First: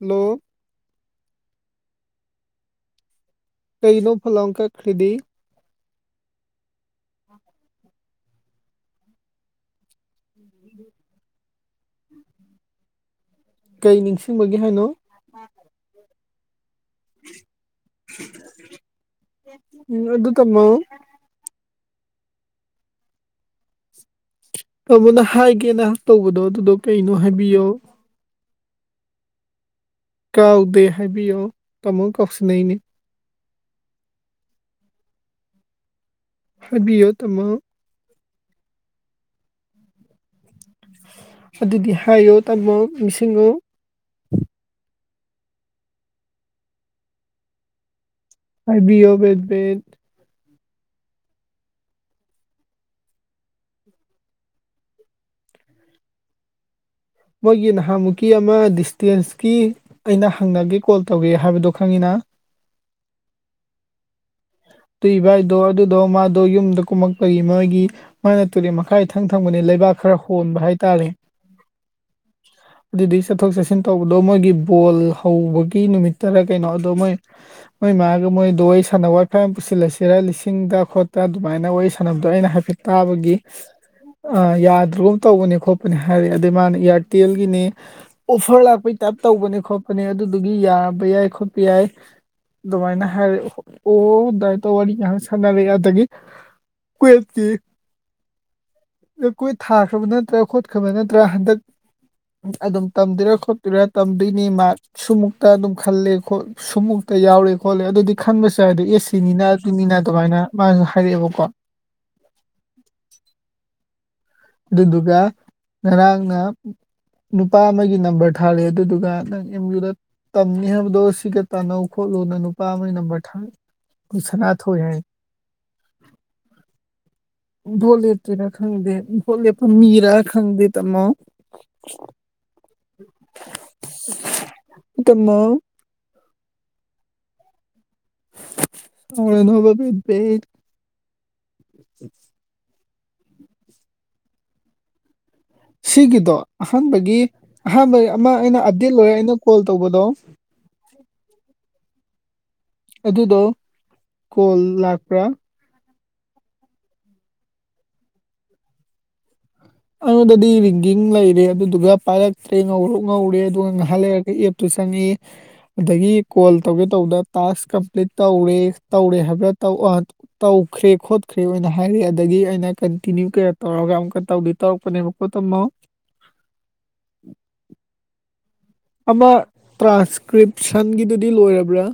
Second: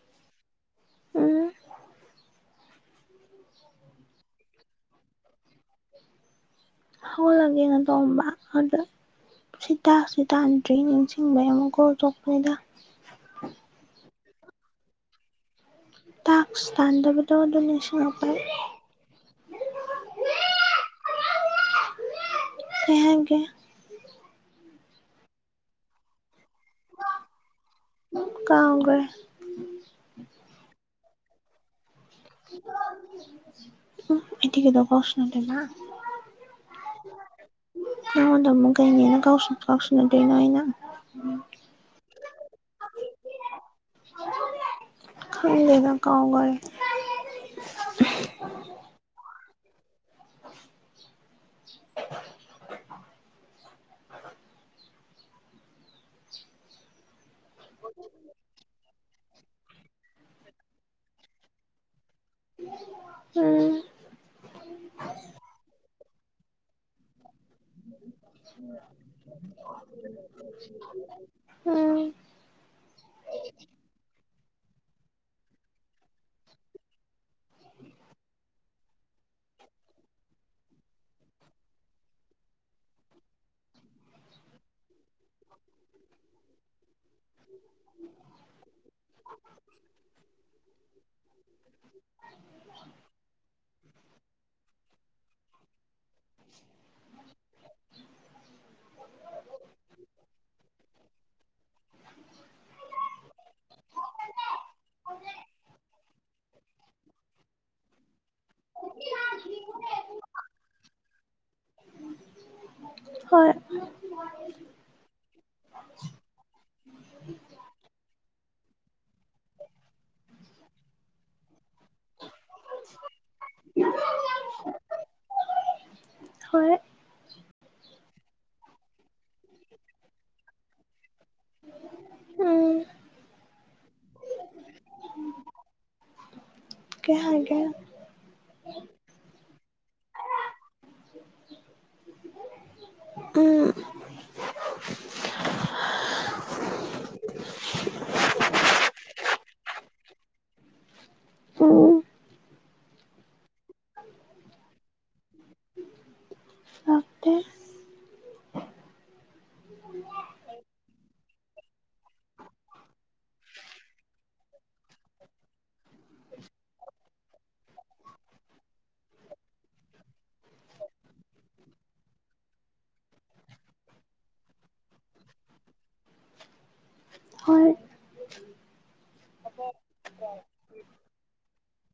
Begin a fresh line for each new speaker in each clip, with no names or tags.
ꯅꯣ
ꯎꯝ
ꯀꯩꯅꯣ ꯐꯂꯣꯡ ꯀꯛꯈ꯭ꯔꯤꯗꯤ
ꯍ ꯂꯒꯦꯅ ꯇꯣꯝꯕ ꯍꯗ ꯁꯤꯇꯥ ꯁꯤ ꯇꯥꯟꯗ꯭ꯔꯤ ꯅꯤꯡꯁꯤꯡꯕ ꯑꯃꯨꯛ ꯀꯧꯊꯣꯛꯄꯅꯤꯗ
ꯅꯤꯡꯤꯡꯕꯒꯤ ꯍꯥꯏꯅꯣ
ꯇ ꯁꯥꯟꯗꯕꯤꯗ ꯑꯗꯨ ꯅꯤꯡꯁꯤꯄꯥꯏ
ꯎꯝ ꯑꯗꯨ ꯇꯥꯃꯣ
ꯊꯍꯒꯤꯦ
ꯀꯥꯃꯣꯅ ꯍꯥꯏꯒꯦꯅ ꯇꯧꯕꯗꯣ ꯑꯗꯨꯗꯣ ꯀꯩꯅꯣ ꯍꯥꯏꯕꯤꯌꯣ
ꯀꯥꯎꯥꯎꯒ
ꯀꯥꯎꯗꯦ ꯍꯥꯏꯕꯤꯌꯣ ꯇꯃ ꯀꯧꯁꯤꯅꯥꯏꯅꯦ
ꯎꯝ ꯏ ꯊꯒꯗꯣ ꯀꯁꯅ ꯂꯩꯦꯅ
ꯍꯥꯏꯕꯤꯌꯣ ꯇꯃꯣ
ꯏ ꯍꯗ ꯑꯃꯨꯒꯥꯏꯅꯤꯅꯁꯤ ꯀꯥꯎꯁꯤꯅ ꯂꯩꯅꯉꯏꯅ
ꯑꯗꯨꯗꯤ ꯍꯥꯏꯌꯣ ꯇꯥꯃꯣ ꯃꯤꯁꯤꯡꯁꯤꯡꯉꯣ
ꯈꯪ ꯂꯩꯅ ꯀꯥꯎꯥꯎꯒꯔꯦ
ꯑꯕꯤ ꯑꯣꯕꯠꯕꯠ
[unintelligible] [inaudible]
ꯃꯣꯏꯒꯤ ꯅꯍꯥꯟꯃꯨꯛꯀꯤ ꯑꯃ ꯗꯤꯁꯇꯦꯟꯁꯀꯤ ꯑꯩꯅ ꯍꯪꯅꯒꯦ ꯀꯣꯜ ꯇꯧꯒꯦ ꯍꯥꯏꯕꯗꯣ ꯈꯪꯉꯤꯅ
ꯎꯝ
ꯇꯨꯏꯚꯥꯏ ꯗꯗ ꯗꯣ ꯃꯥꯗ ꯌꯨꯝꯗꯀ ꯃ ꯀꯔꯤ ꯃꯥꯣꯏꯒꯤ ꯃꯥꯅ ꯇꯨꯔꯦꯟ ꯃꯈꯥꯏ ꯏꯊꯪ ꯊꯪꯕꯅꯦ ꯂꯩꯕꯥꯛ ꯈꯔ ꯍꯣꯟꯕ ꯍꯥꯏꯇꯥꯔꯦ
ꯎꯝ
ꯑꯗꯨꯗꯒꯤ ꯆꯠꯊꯣꯛ ꯆꯠꯁꯤꯟ ꯇꯧꯕꯗꯣ ꯃꯣꯏꯒꯤ ꯕꯣꯜ ꯍꯧꯕꯒꯤ ꯅꯨꯃꯤꯠꯇꯔ ꯀꯩꯅꯣ ꯑꯗꯣ ꯃꯣꯏ ꯃꯣꯏ ꯃꯥꯒ ꯃꯣꯏꯗꯣ ꯋꯥꯔꯤ ꯁꯥꯟꯅꯕ ꯋꯥꯏ ꯐꯥꯏ ꯑꯃ ꯄꯨꯁꯤꯜꯂꯁꯤꯔ ꯂꯤꯁꯤꯡꯗ ꯈꯣꯠꯇ ꯑꯗꯨꯃꯥꯏꯅ ꯋꯥꯔꯤ ꯁꯥꯟꯅꯕꯗꯣ ꯑꯩꯅ ꯍꯥꯏꯐꯦꯠ ꯇꯥꯕꯒꯤ ꯌꯥꯗ꯭ꯔꯒꯨꯝ ꯇꯧꯕꯅꯤ ꯈꯣꯠꯄꯅꯤ ꯍꯥꯏꯔ ꯑꯗꯩ ꯃꯥꯅ ꯏꯌꯥꯔ ꯍꯣꯇꯦꯜꯒꯤꯅꯤ ꯑꯣꯐꯔ ꯂꯥꯛꯄꯩ ꯇꯥꯏꯞ ꯇꯧꯕꯅꯦ ꯈꯣꯠꯄꯅꯦ ꯑꯗꯨꯗꯨꯒꯤ ꯌꯥꯕ ꯌꯥꯏ ꯈꯣꯠꯄ ꯌꯥꯏ ꯑꯗꯨꯃꯥꯏꯅ ꯍꯥꯏꯔ ꯑꯣ ꯗꯥꯏꯇꯣ ꯋꯥꯔꯤ ꯑ ꯁꯥꯟꯅꯔ ꯑ ꯑꯗꯨꯗꯒꯤ ꯀꯨꯋꯠꯀꯤ ꯀꯨꯠ ꯊꯥꯈ꯭ꯔꯕ ꯅꯠꯇ꯭ꯔꯥ ꯈꯣꯠꯈ꯭ꯔꯕ ꯅꯠꯇ꯭ꯔꯥ ꯍꯟꯗꯛ ꯑꯗꯨꯝ ꯇꯝꯗꯦꯔꯥ ꯈꯣꯠꯇꯦꯔꯥ ꯇꯝꯗꯣꯏꯅꯤ ꯃꯥ ꯁꯃꯨꯛꯇ ꯑꯗꯨꯝ ꯈꯜꯂꯦ ꯁꯨꯝꯃꯨꯛꯇ ꯌꯥꯎꯔꯦ ꯈꯣꯠꯂꯦ ꯑꯗꯨꯗꯤ ꯈꯟꯁ ꯆꯗꯗꯤ ꯑꯦꯁꯤꯅꯤ ꯇꯃꯤ ꯑꯗꯨꯃꯥꯏꯅ ꯃꯥ ꯍꯥꯏꯥꯏꯕꯨ ꯀꯣꯟ
ꯍꯣꯏ
ꯑꯗꯨꯗꯨꯒ ꯉꯔꯥꯡꯅ ꯅꯨꯄꯥ ꯑꯃꯒꯤ ꯅꯝꯕꯔ ꯊꯥꯂ ꯑꯗꯨꯗꯨꯒ ꯅꯪ ꯑꯦꯝ ꯌꯨꯗ ꯇꯝꯅꯤ ꯍꯥꯏꯕꯗꯣ ꯁꯤꯒ ꯇꯅꯧ ꯈꯣꯠꯂꯨꯅ ꯅꯨꯄꯥ ꯑꯃꯒꯤ ꯅꯝꯕꯔ ꯑꯩꯈꯣꯏ ꯁꯅꯥꯊꯣꯏ ꯍꯥꯏ
ꯍꯣꯏ
ꯣꯂꯦ ꯇꯔ ꯈꯪꯗꯦ ꯍꯣꯜꯂꯤ ꯃꯤꯔ ꯈꯪꯗ ꯇꯃ
ꯎꯝ
ꯇꯃꯣ
ꯀꯍꯒꯦ
ꯁꯔꯅꯕ ꯄꯦꯠꯄꯦꯠ ꯎ
ꯎ
ꯁꯤꯒꯤꯗꯣ ꯑꯍꯥꯟꯕꯒꯤ ꯑꯍꯥꯟꯕ ꯑꯃ ꯑꯩꯅ ꯑꯞꯗꯦꯠ ꯂꯣꯏꯔꯦ ꯑꯩꯅ ꯀꯣꯜ ꯇꯧꯕꯗꯣ
ꯎꯝ
ꯑꯗꯨꯗꯣ ꯀꯣꯜ ꯂꯥꯛꯄ꯭ꯔꯥ
ꯅꯛꯇ
ꯑꯩꯉꯣꯟꯗꯗꯤ ꯔꯤꯡꯒꯤꯡ ꯂꯩꯔꯦ ꯑꯗꯨꯗꯨꯒ ꯄꯥꯏꯔꯛꯇ꯭ꯔꯦ ꯉꯧꯔ ꯉꯧꯔꯦ ꯑꯗꯨꯒ ꯉꯥꯏꯍꯥꯟ ꯂꯩꯔꯒ ꯑꯦꯞꯇꯨ ꯆꯪꯉꯛꯏ ꯑꯗꯒꯤ ꯀꯣꯜ ꯇꯧꯒꯦ ꯇꯧꯗ ꯇꯥꯛꯁ ꯀꯝꯄ꯭ꯂꯤꯠ ꯇꯧꯔꯦ ꯇꯧꯔꯦ ꯍꯥꯏꯕꯗ ꯇꯧꯈ꯭ꯔꯦ ꯈꯣꯠꯈ꯭ꯔꯦ ꯑꯣꯏꯅ ꯍꯥꯏꯔꯦ ꯑꯗꯒꯤ ꯑꯩꯅ ꯀꯟꯇꯤꯅ꯭ꯌꯨ ꯀꯌꯥ ꯇꯧꯔꯒ ꯑꯃꯨꯛꯀ ꯇꯧꯗꯦ ꯇꯧꯔꯛꯄꯅꯦꯕꯀꯣ ꯇꯝꯃꯣ
ꯍ
ꯑꯃ ꯇ꯭ꯔꯥꯟꯁꯀ꯭ꯔꯤꯞꯁꯟꯒꯤꯗꯨꯗꯤ ꯂꯣꯏꯔꯕ꯭ꯔꯥ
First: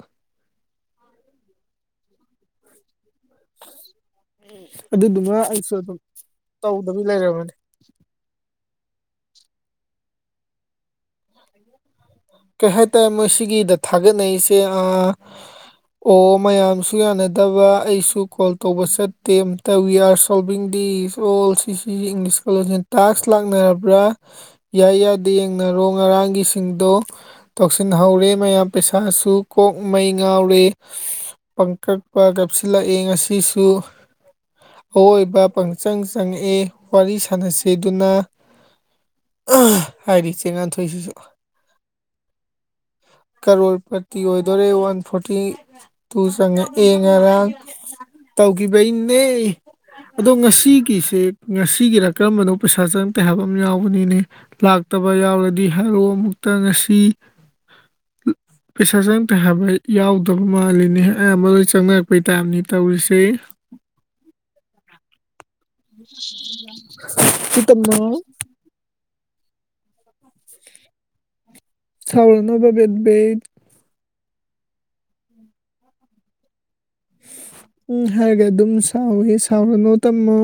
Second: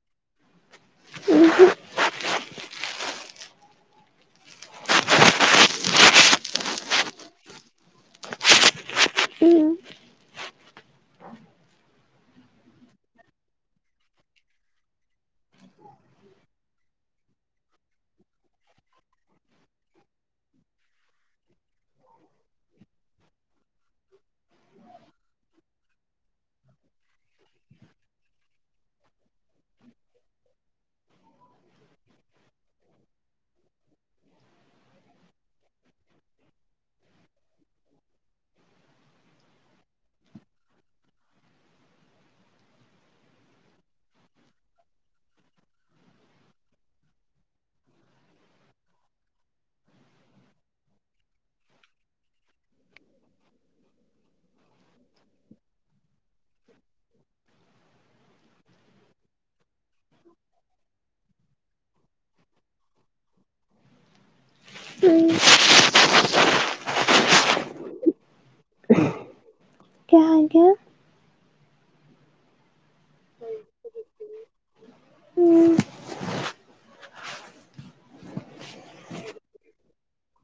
ꯎꯝ
ꯎ ꯑꯗꯨꯗꯨꯃ ꯑꯩꯁꯨ ꯑꯗꯨꯝ ꯇꯧꯗꯕꯤ ꯂꯩꯝꯔꯕꯅꯤ
ꯎ
ꯀꯩ ꯍꯥꯏꯇꯥꯔꯦ ꯃꯣꯏ ꯁꯤꯒꯤꯗ ꯊꯥꯒꯠꯅꯔꯤꯁꯦ ꯑꯣ ꯃꯌꯥꯝꯁꯨ ꯌꯥꯅꯗꯕ ꯑꯩꯁꯨ ꯀꯣꯜ ꯇꯧꯕ ꯆꯠꯇꯦ ꯑꯇ we are solving the all ꯁꯤ ꯏꯪꯂꯤꯁꯀ ꯇꯥꯛꯁ ꯂꯥꯛꯅꯔꯕ꯭ꯔꯥ ꯌꯥꯏ ꯌꯥꯗꯦ ꯌꯦꯡꯅꯔꯣ ꯉꯔꯥꯡꯒꯤꯁꯤꯡꯗꯣ ꯇꯧꯁꯤꯟꯍꯧꯔꯦ ꯃꯌꯥꯝ ꯄꯩꯁꯥꯁꯨ ꯀꯣꯛ ꯃꯩ ꯉꯥꯎꯔꯦ ꯄꯪꯀꯛꯄ ꯀꯥꯞꯁꯤꯜꯂꯛꯑꯦ ꯉꯁꯤꯁꯨ ꯑꯋꯣꯏꯕ ꯄꯪꯆꯪ ꯆꯪꯉꯛꯑꯦ ꯋꯥꯔꯤ ꯁꯥꯟꯅꯁꯤꯦꯗꯨꯅ ꯍꯥꯏꯔꯤꯆꯦ ꯃꯥꯥꯊꯣꯏꯁꯤꯁꯨ ꯀꯔꯣꯔ ꯄꯥꯔꯇꯤ ꯑꯣꯏꯗꯣꯔꯦ ꯋꯥꯟ ꯐꯣꯔꯇꯤ ꯇꯨ ꯆꯪꯉꯛꯑ ꯉꯔꯥꯡ ꯇꯧꯈꯤꯕꯩꯅꯦ ꯑꯗꯣ ꯉꯁꯤꯒꯤꯁꯦ ꯉꯁꯤꯒꯤꯔ ꯀꯔꯝꯕꯅꯣ ꯄꯩꯁꯥ ꯆꯪꯛꯇꯦ ꯍꯥꯏꯕ ꯑꯃ ꯌꯥꯎꯕꯅꯤꯅꯦ ꯂꯥꯛꯇꯕ ꯌꯥꯎꯔꯗꯤ ꯍꯥꯏꯔꯣ ꯑꯃꯨꯛꯇ ꯉꯁꯤ ꯄꯩꯁꯥꯖ ꯐ ꯍꯩ ꯌꯥꯎꯗꯕ ꯃꯥꯜꯂꯤꯅꯦ ꯑꯌꯥꯝꯕꯗ ꯆꯪꯉꯛꯄꯩ ꯇꯥꯥꯏꯞꯅꯤ ꯇꯧꯔꯤꯁꯦ
ꯎꯝ
ꯀ ꯇꯨꯝꯃꫭ
ꯀ꯭ꯌꯥ ꯑꯥꯒ꯭ꯌ
ꯁꯥꯎꯔꯅꯣꯕ ꯕꯦꯕꯦ
ꯎꯝ
ꯎꯝ ꯍꯥꯏꯒ‌‌ ꯑꯗꯨꯝ ꯁꯥꯎꯋꯦ ꯁꯥꯎꯔꯅꫭ ꯇꯝꯃꯣ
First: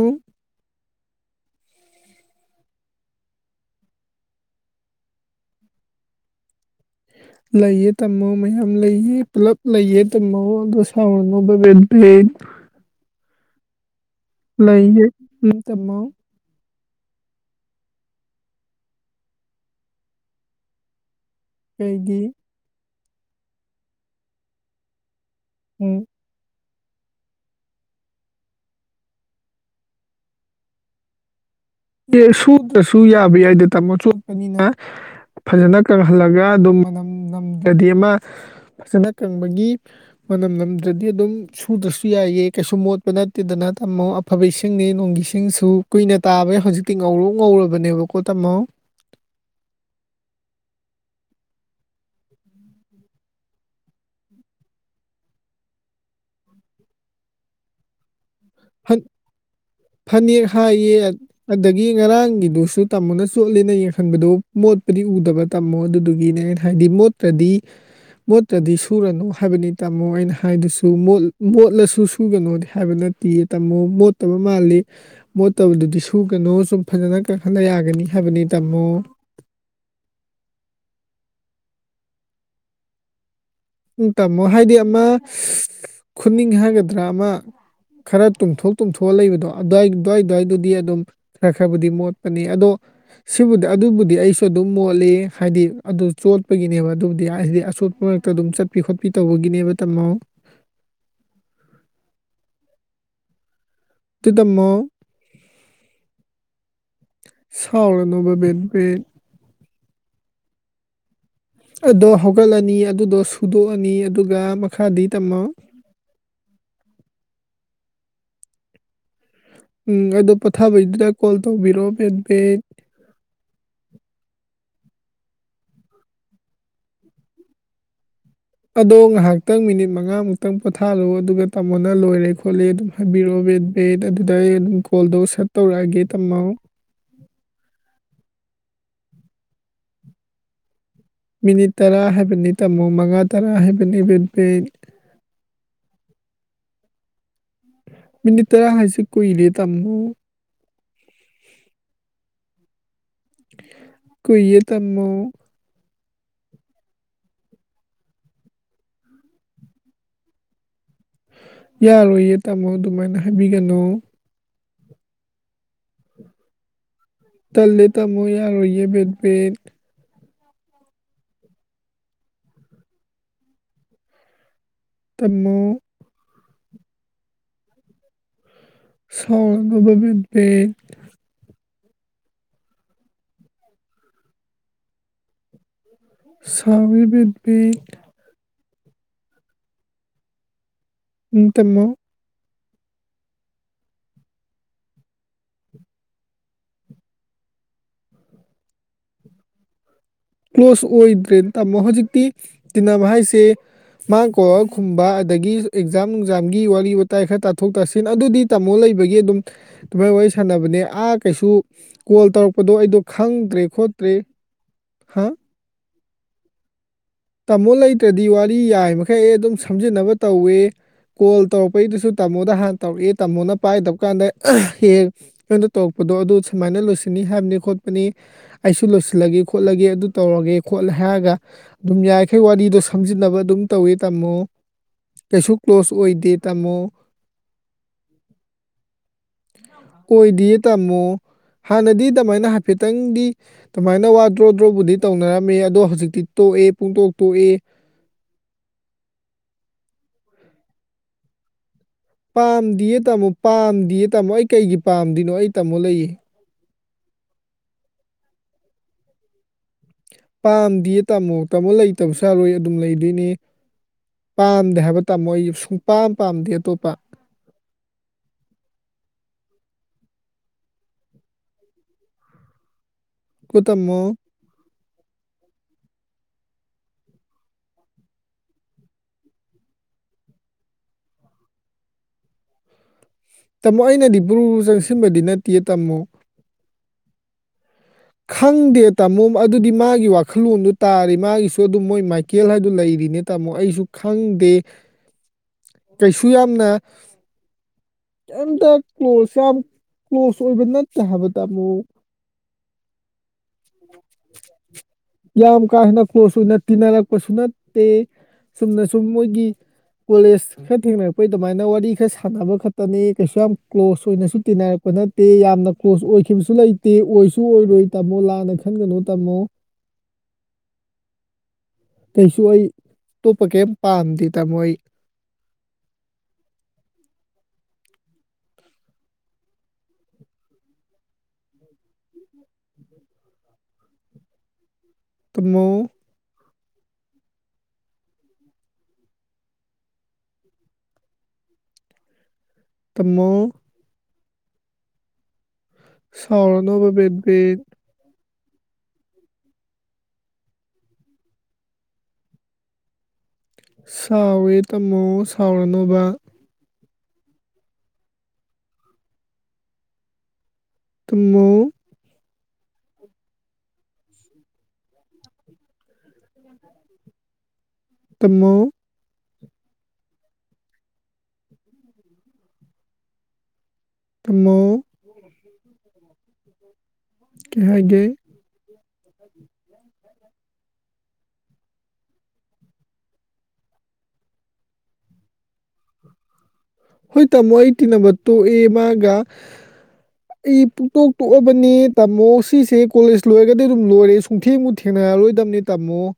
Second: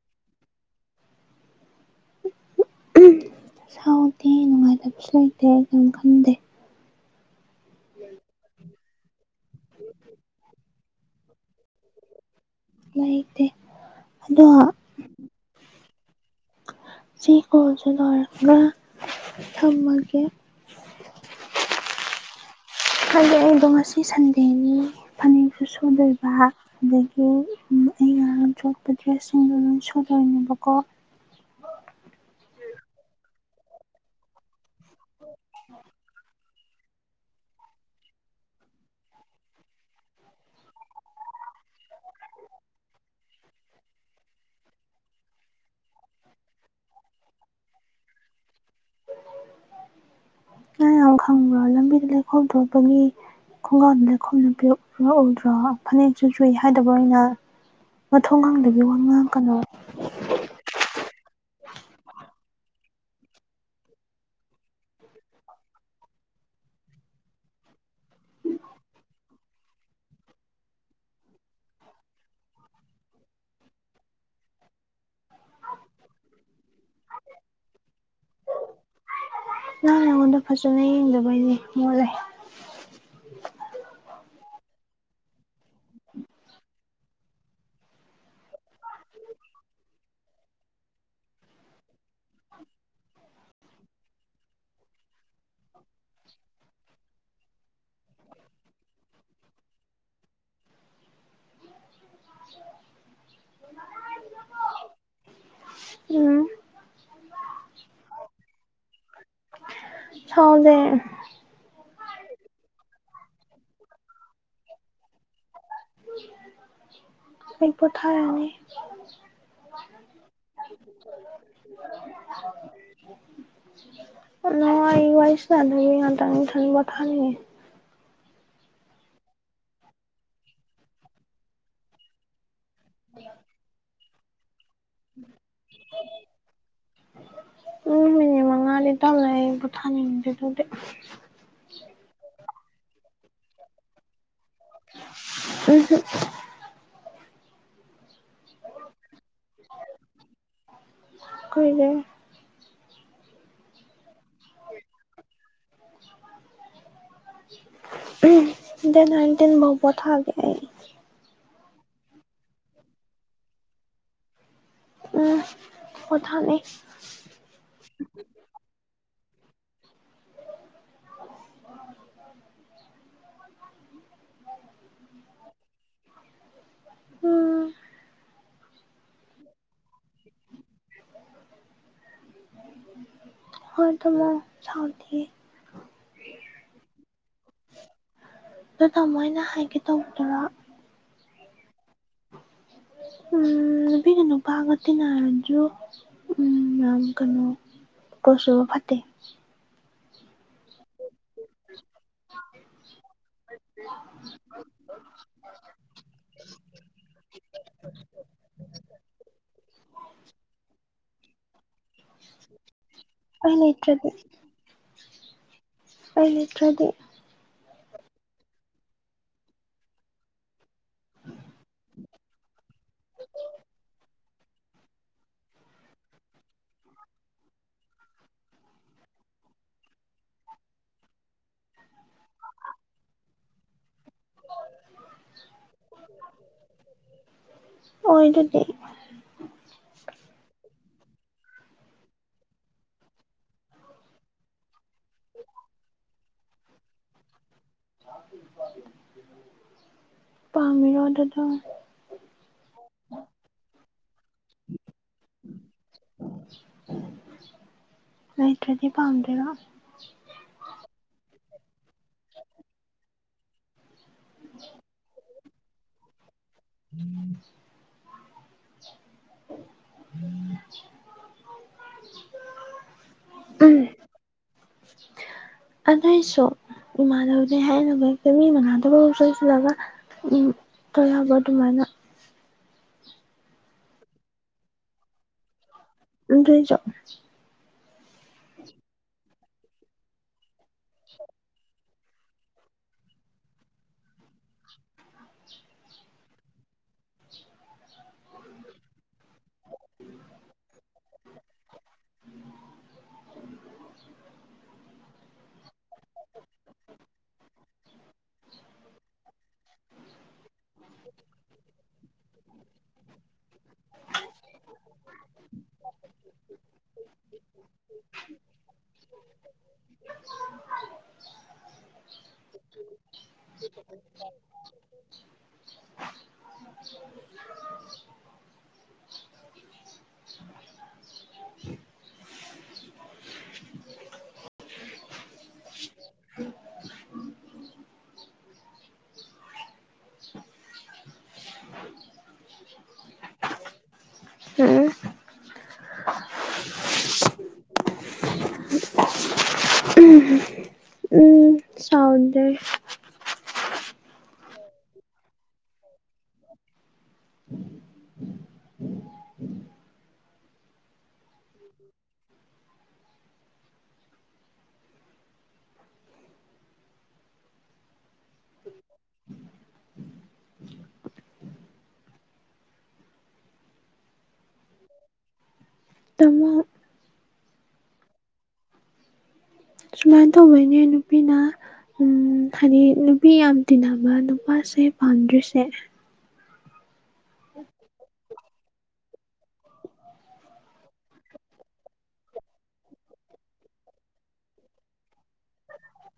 ꯁꯥꯎꯗꯦ ꯅꯨꯡꯉꯥꯏꯇꯕꯁꯨ ꯂꯩꯇꯦ ꯀꯩꯝ ꯈꯟꯗꯦ
ꯂꯩꯌꯦ ꯇꯝꯃꯣ ꯃꯌꯥꯝ ꯂꯩꯌꯦ ꯄꯨꯂꯞ ꯂꯩꯌꯦ ꯇꯝꯃꯣ ꯑꯗꯣ ꯁꯥꯎꯔꯅꫭꯕ ꯕꯦ ꯕꯦꯕ
ꯂꯩꯇꯦ ꯑꯗꯣ
ꯂꯩꯍꯦ ꯅꫭꯏ ꯇꯝꯃꫭ
ꯁꯤ ꯀꫭꯜꯁꯦ ꯂꫭꯏꯔꯒ ꯊꯝꯃꯒꯦ
ꯀꯩꯒꯤ
ꯈꯪꯗꯦ ꯑꯩꯗꯣ ꯉꯁꯤ ꯁꯟꯗꯦꯅꯤꯅ ꯐꯅꯦꯛꯁꯨ
ꯎꯝ
ꯁꯨꯗꫭꯏꯕꯥ ꯑꯗꯒꯤ ꯎꯝ ꯑꯩ ꯉꯍꯥꯟꯅ ꯆꯣꯠꯄ ꯗ꯭ꯔꯦꯁꯁꯤꯡꯗꯣ ꯂꯣꯏ ꯁꯨꯗꯣꯏꯅꯦꯕꯀꯣ
ꯑꯦ ꯁꯨꯗ꯭ꯔꯁꯨ ꯌꯥꯕ ꯌꯥꯏꯗ ꯇꯥꯃꯣ ꯆꯣꯠꯄꯅꯤꯅ ꯐꯖꯅ ꯀꯪꯍꯜꯂꯒ ꯑꯗꯨꯝ ꯅꯝꯗ꯭ꯔꯗꯤ ꯑꯃ ꯐꯖꯅ ꯀꯪꯕꯒꯤ ꯃꯅꯝ ꯅꯝꯗ꯭ꯔꯗꯤ ꯑꯗꯨꯝ ꯁꯨꯗ꯭ꯔꯁꯨ ꯌꯥꯏꯌꯦ ꯀꯩꯁꯨ ꯃꯣꯠꯄ ꯅꯠꯇꯦꯗꯅ ꯇꯝꯃꯣ ꯑꯐꯕ ꯏꯁꯤꯡꯅꯤ ꯅꯣꯡꯒꯤ ꯏꯁꯤꯡꯁꯨ ꯀꯨꯏꯅ ꯇꯥꯕꯩ ꯍꯧꯖꯤꯛꯇꯤ ꯉꯧꯔꯣꯛ ꯉꯧꯔꯕꯅꯦꯕꯀꯣ ꯇꯥꯝꯃꯣ
ꯅꯪ ꯌꯥꯝ ꯈꯪꯕ꯭ꯔꯣ ꯂꯝꯕꯤꯗ ꯂꯩꯈꯣꯝ ꯊꯣꯛꯄꯒꯤ ꯈꯨꯡꯒ꯭ꯔꯥꯎꯗ ꯂꯩꯈꯣꯝꯗ [unintelligible] ꯗ꯭ꯔꯣ ꯐꯅꯦꯛꯁꯨ ꯆꯨꯏ ꯍꯥꯏꯗꯕ꯭ꯔꫭ ꯑꯩꯅ
ꯐꯠ ꯐꯅꯦꯛ ꯍꯥꯏꯌꯦ ꯑꯗꯒꯤ ꯉꯔꯥꯡꯒꯤꯗꯨꯁꯨ ꯁꯨ ꯇꯥꯃꯣꯅ ꯆꯣꯠꯂꯦꯅ ꯌꯦꯡ ꯍꯟꯕꯗꯣ ꯃꯣꯠꯄꯗꯤ ꯎꯗꯕ ꯇꯝꯃꯣ ꯑꯗꯨꯗꯨꯒꯤꯅꯦ ꯑꯩꯅ ꯍꯥꯏꯗꯤ ꯃꯣꯠꯇ꯭ꯔꯗꯤ ꯃꯣꯠꯇ꯭ꯔꯗꯤ ꯁꯨꯔꯅꯨ ꯍꯥꯏꯕꯅꯤ ꯇꯥꯝꯃꯣ ꯑꯩꯅ ꯍꯥꯏꯗꯨꯁꯨ ꯃꯣꯠꯂꯁꯨ ꯁꯨꯒꯅꯣꯗꯤ ꯍꯥꯏꯕ ꯅꯠꯇꯤꯌꯦ ꯇꯥꯝꯃꫭ ꯃꯣꯠꯇꯕ ꯃꯥꯜꯂꯤ ꯃꯣꯠꯇꯕꯗꯨꯗꯤ ꯁꯨꯒꯅꯨ ꯁꯨꯝ ꯐꯖꯅ ꯀꯪꯍꯜꯂ ꯌꯥꯒꯅꯤ ꯍꯥꯏꯕꯅꯤ ꯇꯥꯝꯃꯣ
ꯕꯩꯅꯦ ꯃꫭꯠꯂꯦ
ꯎꯝ ꯇꯥꯝꯃꯣ ꯍꯥꯏꯗꯤ ꯑꯃ ꯈꯨꯅꯤꯡ ꯍꯥꯏꯒꯗ꯭ꯔꯥ ꯑꯃ ꯈꯔ ꯇꯨꯝꯊꯣꯛ ꯇꯨꯝꯊꯣꯛꯑ ꯂꯩꯕꯗꯣ ꯑꯗꯥꯏ ꯑꯗꯨꯋꯥꯏ ꯑꯗꯨꯋꯥꯏꯗꯨꯗꯤ ꯑꯗꯨꯝ ꯈꯔ ꯈꯔꯕꯨꯗꯤ ꯃꯣꯠꯄꯅꯤ ꯑꯗꯣ ꯁꯤꯕꯨꯗꯤ ꯑꯗꯨꯕꯨꯗꯤ ꯑꯩꯁꯨ ꯑꯗꯨꯝ ꯃꯣꯠꯂꯤ ꯍꯥꯏꯗꯤ ꯑꯗꯨ ꯆꯣꯠꯄꯒꯤꯅꯦꯕ ꯑꯗꯨꯕꯨꯗꯤ ꯑ ꯍꯥꯏꯗꯤ ꯑꯆꯣꯠꯄ ꯑꯗꯨꯝ ꯆꯠꯄꯤ ꯈꯣꯠꯄꯤ ꯇꯧꯕꯒꯤꯅꯦꯕ ꯇꯝꯃꯣ ꯇꯨ ꯗꯝꯃꯣ
ꯎꯝ
ꯁꯥꯎꯔ ꯅꯣꯕ ꯕꯦ ꯕꯦꯕ
ꯁꯥꯎꯗꯦ
ꯑꯗꯣ ꯍꯧꯒꯠꯂꯅꯤ ꯑꯗꯨꯗꯣ ꯁꯨꯗꯣꯛꯑꯅꯤ ꯑꯗꯨꯒ ꯃꯈꯥꯗꯤ ꯇꯝꯃꯣ
ꯑꯩ ꯄꫭꯊꯥꯔꯅꯤ
ꯎꯝ ꯑꯗꯣ ꯄꯣꯊꯥꯕꯩꯗꯨꯗ ꯀꯣꯜ ꯇꯧꯕꯤꯔꯑꯣ ꯕꯦ ꯕꯦ
ꯅꫭ ꯑꯩ ꯋꯥꯏ ꯁꯅꯥꯗꯕꯤ ꯉꯥꯇꯪ ꯏꯊꯟ ꯄꫭꯊꯥꯅꯤꯡꯉꯦ
ꯑꯗꯣ ꯉꯥꯏꯍꯥꯛꯇꯪ ꯃꯤꯅꯤꯠ ꯃꯉꯥꯃꯨꯛꯇꯪ ꯄꯣꯊꯥꯜꯂꫭ ꯑꯗꯨꯒ ꯇꯥꯃꯣꯅ ꯂꯣꯏꯔꯦ ꯈꯣ ꯂꯦ ꯑꯗꯨꯝ ꯍꯥꯏꯕꯤꯔꯑꫭ ꯕꯦꯠ ꯕꯦꯠ ꯗꯌꯦꯂꯨ ꯀꯣꯜꯗꯣ ꯁꯦꯠ ꯇꯧꯔꯛꯑꯒꯦ ꯇꯝꯃꯣ
ꯄꯨꯡ ꯃꯤꯅꯤꯠ ꯃꯉꯥꯗꯤ ꯇꯜꯂꯦ ꯑꯩ ꯄꫭꯊꯥꯅꯤꯡꯗꯦ ꯑꯗꯨꯗꯤ
ꯃꯤꯅꯤꯠ ꯇꯔꯥ ꯍꯥꯏꯕꯅꯦ ꯇꯥꯃꯣ ꯃꯉꯥ ꯇꯔꯥ ꯍꯥꯏꯕꯅꯦ ꯕꯦꯠ ꯕꯦꯠ
ꯑꯗꯨꯁꯨ
ꯃꯤꯅꯤꯠꯇꯔꯥ ꯍꯥꯏꯁꯦ ꯀꯨꯏꯔꯦ ꯇꯥꯃꯣ
ꯀꯨꯏꯔꯦ
ꯀꯨꯏꯔꯦ ꯇꯥꯃꯣ
ꯎ ꯗꯦꯠ ꯅꯥꯏꯟꯇꯤꯟꯕꯣꯛ ꯄꯣꯊꯥꯒꯦ
ꯌꯥꯔꯣꯏꯌꯦ ꯇꯥꯃꯣ ꯑꯗꯨꯃꯥꯏꯅ ꯍꯥꯏꯕꯤꯒꯅꯨ
ꯎꯝ ꯄꯣꯊꯥꯅꯤ
ꯄꯤꯠ ꯇꯥꯃꯣ
ꯎꯝ
ꯁꯥꯎꯔꯕꯣ ꯕꯦꯕꯤ
ꯍꯣꯏ ꯇꯥꯃꯣ ꯁꯥꯎꯗꯤꯌꯦ
ꯁꯥꯎꯔꯦ ꯕꯦꯕꯤ
ꯑꯗꯨ ꯇꯥꯃꯣ ꯑꯩꯅꯥ ꯍꯥꯏꯒꯦ ꯇꯧꯕꯗꯨꯔꯣ
ꯎꯝ ꯇꯥꯃꯣ
ꯎ ꯅꯨꯄꯤꯒ ꯅꯨꯄꯥꯒ ꯇꯤꯟꯅꯔꯖꯨ ꯌꯥꯝ ꯀꯩꯅꯣ ꯄꯣꯁꯨꯕ ꯐꯠꯇꯦ
ꯀ꯭ꯂꯣꯁ ꯑꯣꯏ ꯇ꯭ꯔꯦꯟ ꯇꯝꯃꯣ ꯍꯧꯖꯤꯛꯇꯤ ꯇꯤꯟꯅꯕ ꯍꯥꯏꯁꯦ ꯃꯥ ꯀꯣꯛꯑ ꯈꯨꯝꯕ ꯑꯗꯒꯤ ꯑꯦꯛꯖꯥꯝ ꯅꯨꯡꯖꯥꯝꯒꯤ ꯋꯥꯔꯤ ꯋꯥꯇꯥꯏ ꯈꯔ ꯇꯥꯊꯣꯛ ꯇꯥꯁꯤꯟ ꯑꯗꯨꯗꯤ ꯇꯝꯃꯣ ꯂꯩꯕꯒꯤ ꯑꯗꯨꯝ ꯑꯗꯨꯃꯥꯏꯅ ꯋꯥꯔꯤ ꯁꯥꯟꯅꯕꯅꯦ ꯑꯥ ꯀꯩꯁꯨ ꯀꯣꯜ ꯇꯧꯔꯛꯄꯗꯣ ꯑꯩꯗꯣ
ꯑꯩ
ꯈꯪꯗ꯭ꯔꯦ
ꯂꯩꯇ꯭ꯔꯗꯤ
ꯈꯣꯠꯇ꯭ꯔꯦ ꯍꯥꯥ
ꯑꯩ ꯂꯩꯇ꯭ꯔꯗꯤ
ꯇꯥꯃꯣ ꯂꯩꯇ꯭ꯔꯗꯤ ꯋꯥꯔꯤ ꯌꯥꯏꯃꯩ ꯑꯗꯨꯝ ꯁꯝꯖꯤꯟꯅꯕ ꯇꯧꯋꯦ ꯀꯣꯜ ꯇꯧꯔꯛꯄꯩꯗꯨꯁꯨ ꯇꯥꯃꯣꯗ ꯍꯥꯟꯅ ꯇꯧꯔꯛꯑꯦ ꯇꯥꯃꯣꯅ ꯄꯥꯏꯗꯕ ꯀꯥꯟꯗ ꯍꯦꯛ ꯀꯩꯅꯣꯗ ꯇꯧꯔꯛꯄꯗꯣ ꯑꯗꯨ ꯁꯨꯃꯥꯏꯅ ꯂꯣꯏꯁꯤꯟꯅꯤ ꯍꯥꯏꯕꯅꯤ ꯈꯣꯠꯄꯅꯤ ꯑꯩꯁꯨ ꯂꯣꯏꯁꯤꯜꯂꯒꯦ ꯈꯣꯠꯂꯒꯦ ꯑꯗꯨ ꯇꯧꯔꯒꯦ ꯈꯣꯠꯂꯦ ꯍꯥꯏꯔꯒ ꯑꯗꯨꯝ ꯌꯥꯏꯈꯩ ꯋꯥꯔꯤꯗꯣ ꯁꯝꯖꯤꯟꯅꯕ ꯑꯗꯨꯝ ꯇꯧꯋꯤ ꯇꯥꯝꯃꯣ ꯀꯩꯁꯨ ꯀ꯭ꯂꯣꯁ ꯑꯣꯏꯗꯦ ꯇꯥꯃꯣ
ꯑꯣꯏ ꯑꯗꯨꯗꯤ
ꯑꯣꯏꯗꯤꯌꯦ ꯇꯥꯃꯣ ꯍꯥꯟꯅꯗꯤ ꯑꯗꯨꯃꯥꯏꯅ ꯍꯥꯏꯐꯦꯠꯇꯪꯗꯤ ꯑꯗꯨꯃꯥꯏꯅ ꯋꯥ ꯗ꯭ꯔꯣ ꯗ꯭ꯔꯣꯕꯨꯗꯤ ꯇꯧꯅꯔꯝꯃꯦ ꯑꯗꯣ ꯍꯧꯖꯤꯛꯇꯤ ꯇꯣꯛꯑꯦ ꯄꯨꯡꯇꯣꯛ ꯇꯣꯛꯑꯦ
ꯄꯥꯝꯃꯤꯔꯣ ꯑꯗꯨꯗꯣ
ꯄꯥꯝꯗꯤꯌꯦ ꯇꯥꯃꯣ ꯄꯥꯝꯗꯤꯌꯦ ꯇꯥꯃꯣ ꯑꯩ ꯀꯩꯒꯤ ꯄꯥꯝꯗꯅꯣ ꯑꯩ ꯇꯥꯝꯃꯣ ꯂꯩꯌꯦ
ꯂꯩꯇ꯭ꯔꯥꯗꯤ ꯄꯥꯝꯗꯣꯏꯔꯣ
ꯄꯥꯝ ꯗꯤꯌꯦ ꯇꯥꯃꯣ ꯇꯥꯃꯣ ꯂꯩꯇꯕꯁꯨ ꯌꯥꯔꯣꯏ ꯑꯗꯨꯝ ꯂꯩꯗꯣꯏꯅꯦ ꯄꯥꯝꯗꯦ ꯍꯥꯏꯕ ꯇꯥꯃꯣ ꯑꯩ ꯁꯨꯛ ꯄꯥꯝ ꯄꯥꯝꯗꯦ ꯑꯇꯣꯞꯄ
[inaudible] [inaudible]
ꯀꯣ
ꯎꯝ
ꯇꯥꯃꯣ
ꯑꯗꯨꯏꯁꯨ ꯏꯃꯥꯟꯅꯕꯗꯤ ꯍꯥꯏꯅꯒ ꯃꯤ ꯃꯥꯟꯅꯗꯕꯕꯨꯥꯎ ꯁꯣꯏꯁꯤꯜꯂꯒ ꯇꯔꯕ ꯑꯗꯨꯃꯥꯏꯅ
ꯇꯥꯃꯣ ꯑꯩꯅꯗꯤ ꯕ꯭ꯔꯨ ꯆꯪꯁꯤꯟꯕꯗꯤ ꯅꯠꯇꯦ
ꯑꯗꯨꯏꯖꯨ
ꯈꯪꯗꯦ ꯇꯥꯃꯣ ꯑꯗꯨꯗꯤ ꯃꯥꯒꯤ ꯋꯥꯈꯜꯂꯣꯟꯗ ꯇꯥꯔꯤ ꯃꯥꯒꯤꯁꯨ ꯑꯗꯨꯝ ꯃꯣꯏ ꯃꯥꯏꯀꯦꯜ ꯍꯥꯏꯗꯨ ꯂꯩꯔꯤꯅꯦ ꯇꯥꯃꯣ ꯑꯩꯁꯨ ꯈꯪꯗꯦ ꯀꯩꯁꯨ ꯌꯥꯝꯅ ꯀꯩꯝꯇ ꯀ꯭ꯂꯣꯁ ꯌꯥꯝ ꯀ꯭ꯂꯣꯁ ꯑꯣꯏꯕ ꯅꯠꯇꯦ ꯍꯥꯏꯕ ꯇꯥꯃꯣ꯫ ꯌꯥꯝ ꯀꯥ ꯍꯦꯟꯅ ꯀ꯭ꯂꯣꯁ ꯑꯣꯏꯅ ꯇꯤꯟꯅꯔꯛꯄꯁꯨ ꯅꯠꯇꯦ ꯆꯨꯝꯅ ꯁꯨꯝ ꯃꯣꯏꯒꯤ ꯀꯣꯂꯦꯖ ꯈꯔ ꯊꯦꯡꯅꯔꯛꯄꯩ ꯑꯗꯨꯃꯥꯏꯅ ꯋꯥꯔꯤ ꯈꯔ ꯁꯥꯟꯅꯕ ꯈꯛꯇꯅꯦ ꯀꯩꯁꯨ ꯌꯥꯝ ꯀ꯭ꯂꯣꯖ ꯑꯣꯏꯅꯁꯨ ꯇꯤꯟꯅꯔꯛꯄ ꯅꯠꯇꯦ ꯌꯥꯝꯅ ꯀ꯭ꯂꯣꯖ ꯑꯣꯏꯈꯤꯕꯁꯨ ꯂꯩꯇꯦ ꯑꯣꯏ ꯁꯨ ꯑꯣꯏꯔꯣꯏ ꯇꯥꯃꯣ ꯂꯥꯟꯅ ꯈꯟꯒꯅꯨ ꯇꯥꯃꯣ ꯀꯩꯁꯨ ꯑꯩ ꯑꯇꯣꯞꯄ ꯀꯩꯝ ꯄꯥꯝꯗꯦ ꯇꯥꯃꯣ ꯑꯩ ꯇꯥꯃꯣ ꯇꯥꯃꯣ
ꯎꯝ
ꯁꯥꯎꯔꯅꯣꯕ ꯕꯦꯕꯤ
ꯎꯝ ꯎꯝ ꯁꯧꯗꯦ
ꯁꯥꯎꯔꯦ ꯇꯝꯃꯣ ꯁꯥꯎꯔꯅꯣꯕ ꯇꯥꯃꯣ ꯇꯥꯃꯣ ꯇꯥꯃꯣ
ꯇꯥꯃꯣ
ꯀꯩ ꯍꯥꯏꯒꯦ
ꯁꯨꯃꯥꯏꯅ ꯇꯧꯕꯩꯅꯦ ꯅꯨꯄꯤꯅ ꯎꯝ ꯍꯥꯏꯗꯤ ꯅꯨꯄꯤ ꯌꯥꯝ ꯇꯤꯟꯅꯕ ꯅꯨꯄꯥꯁꯦ ꯄꯥꯝꯗ꯭ꯔꯤꯁꯦ
ꯍꯣꯏ ꯇꯥꯃꯣ ꯑꯩ ꯇꯤꯟꯅꯕ ꯇꯣꯛꯑꯦ ꯃꯥꯒ ꯑꯩ ꯄꯨꯛꯇꯣꯛ ꯇꯣꯛꯑꯕꯅꯤ ꯇꯥꯃꯣ ꯁꯤꯁꯦ ꯀꯣꯂꯦꯖ ꯂꯣꯏꯔꯒꯗꯤ ꯑꯗꯨꯝ ꯂꯣꯏꯔꯦ ꯁꯨꯡꯊꯦꯡꯃꯨꯛ ꯊꯦꯡꯅꯔꯔꯣꯏꯗꯕꯅꯤ ꯇꯥꯃꯣ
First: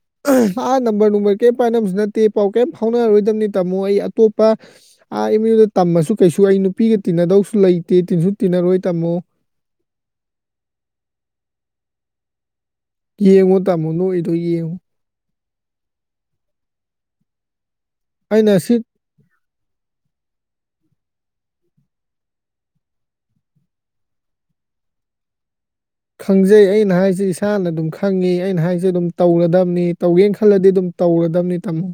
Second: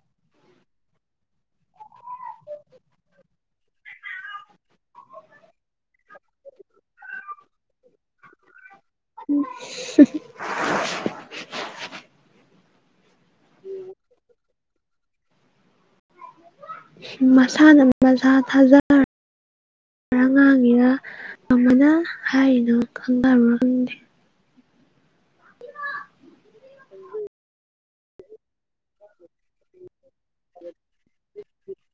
ꯑꯥ ꯅꯝꯕꯔ ꯅꯨꯡꯕꯔ ꯀꯔꯤꯝ ꯄꯥꯏꯅꯕꯁꯨ ꯅꯠꯇꯦ ꯄꯥꯎ ꯀꯔꯤꯝ ꯐꯥꯎꯅꯔꯔꯣꯏꯗꯕꯅꯤ ꯇꯥꯃꯣ ꯑꯩ ꯑꯇꯣꯞꯄ ꯅꯣꯏꯅ ꯇꯝꯃꯁꯨ ꯀꯩꯁꯨ ꯑꯩ ꯅꯨꯄꯤꯒ ꯇꯤꯟꯅꯗꯧꯁꯨ ꯂꯩꯇꯦ ꯇꯤꯟꯁꯨ ꯇꯤꯟꯅꯔꯣꯏ ꯇꯥꯃꯣ ꯌꯦꯡꯉꯣ ꯇꯥꯃꯣ ꯅꯣꯏꯗꯨ ꯌꯦꯡꯉꯨ
ꯎꯝ ꯃꯁꯥꯟꯅ ꯃꯁꯥ
ꯑꯩꯅ ꯁꯤ
ꯍꯖꯔ ꯑꯉꯥꯡꯅꯦꯅ ꯀꯃꯥꯏꯅ ꯍꯥꯏꯔꯤꯅꯣ ꯈꯪꯅꯕꯔ ꯈꯪꯗꯦ
ꯈꯪꯖꯩ ꯑꯩꯅ ꯍꯥꯏꯁꯦ ꯏꯁꯥꯅ ꯑꯗꯨꯝ ꯈꯪꯉꯤ ꯑꯩꯅ ꯍꯥꯏꯁꯦ ꯑꯗꯨꯝ ꯇꯧꯔꯗꯕꯅꯤ ꯇꯧꯒꯦꯅ ꯈꯜꯂꯗꯤ ꯑꯗꯨꯝ ꯇꯧꯔꯗꯕꯅꯤ ꯇꯥꯃꯣ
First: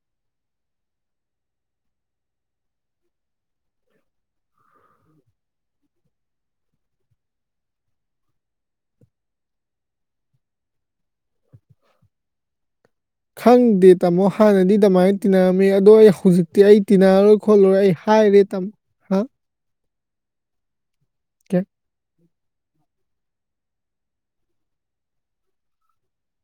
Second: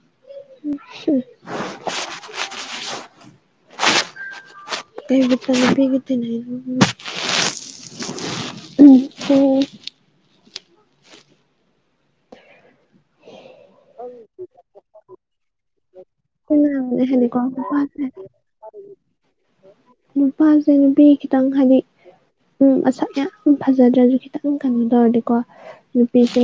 [inaudible]
ꯈꯪꯗꯦ ꯇꯥꯃꯣ ꯍꯥꯟꯅꯗꯤ ꯑꯗꯨꯃꯥꯏꯅ ꯇꯤꯟꯅꯔꯝꯃꯤ ꯑꯗꯣ ꯑꯩ ꯍꯧꯖꯤꯛꯇꯤ ꯑꯩ
ꯍꯥꯏꯕꯅꯦ
ꯇꯤꯟꯅꯔꯔꯣꯏ
ꯍꯥꯏꯗꯤꯀꯣ
ꯈꯣꯠꯂꯔꯣꯏ ꯑꯩ
ꯅꯨꯄꯥꯁꯦ
ꯍꯥꯏꯔꯦ ꯇꯥꯃꯣ ꯍꯥ
ꯅꯨꯄꯥꯖ ꯃꯤ ꯈꯤꯇꯪ
ꯀꯦ
ꯍꯥꯏꯗꯤ ꯎꯝ ꯑꯁꯛ ꯌꯥꯝ ꯐꯖꯗ꯭ꯔꯗꯤ ꯈꯤꯇꯪ ꯀꯩꯅꯣ ꯇꯧꯔꯗꯤꯀꯣ ꯅꯨꯄꯤꯁꯦ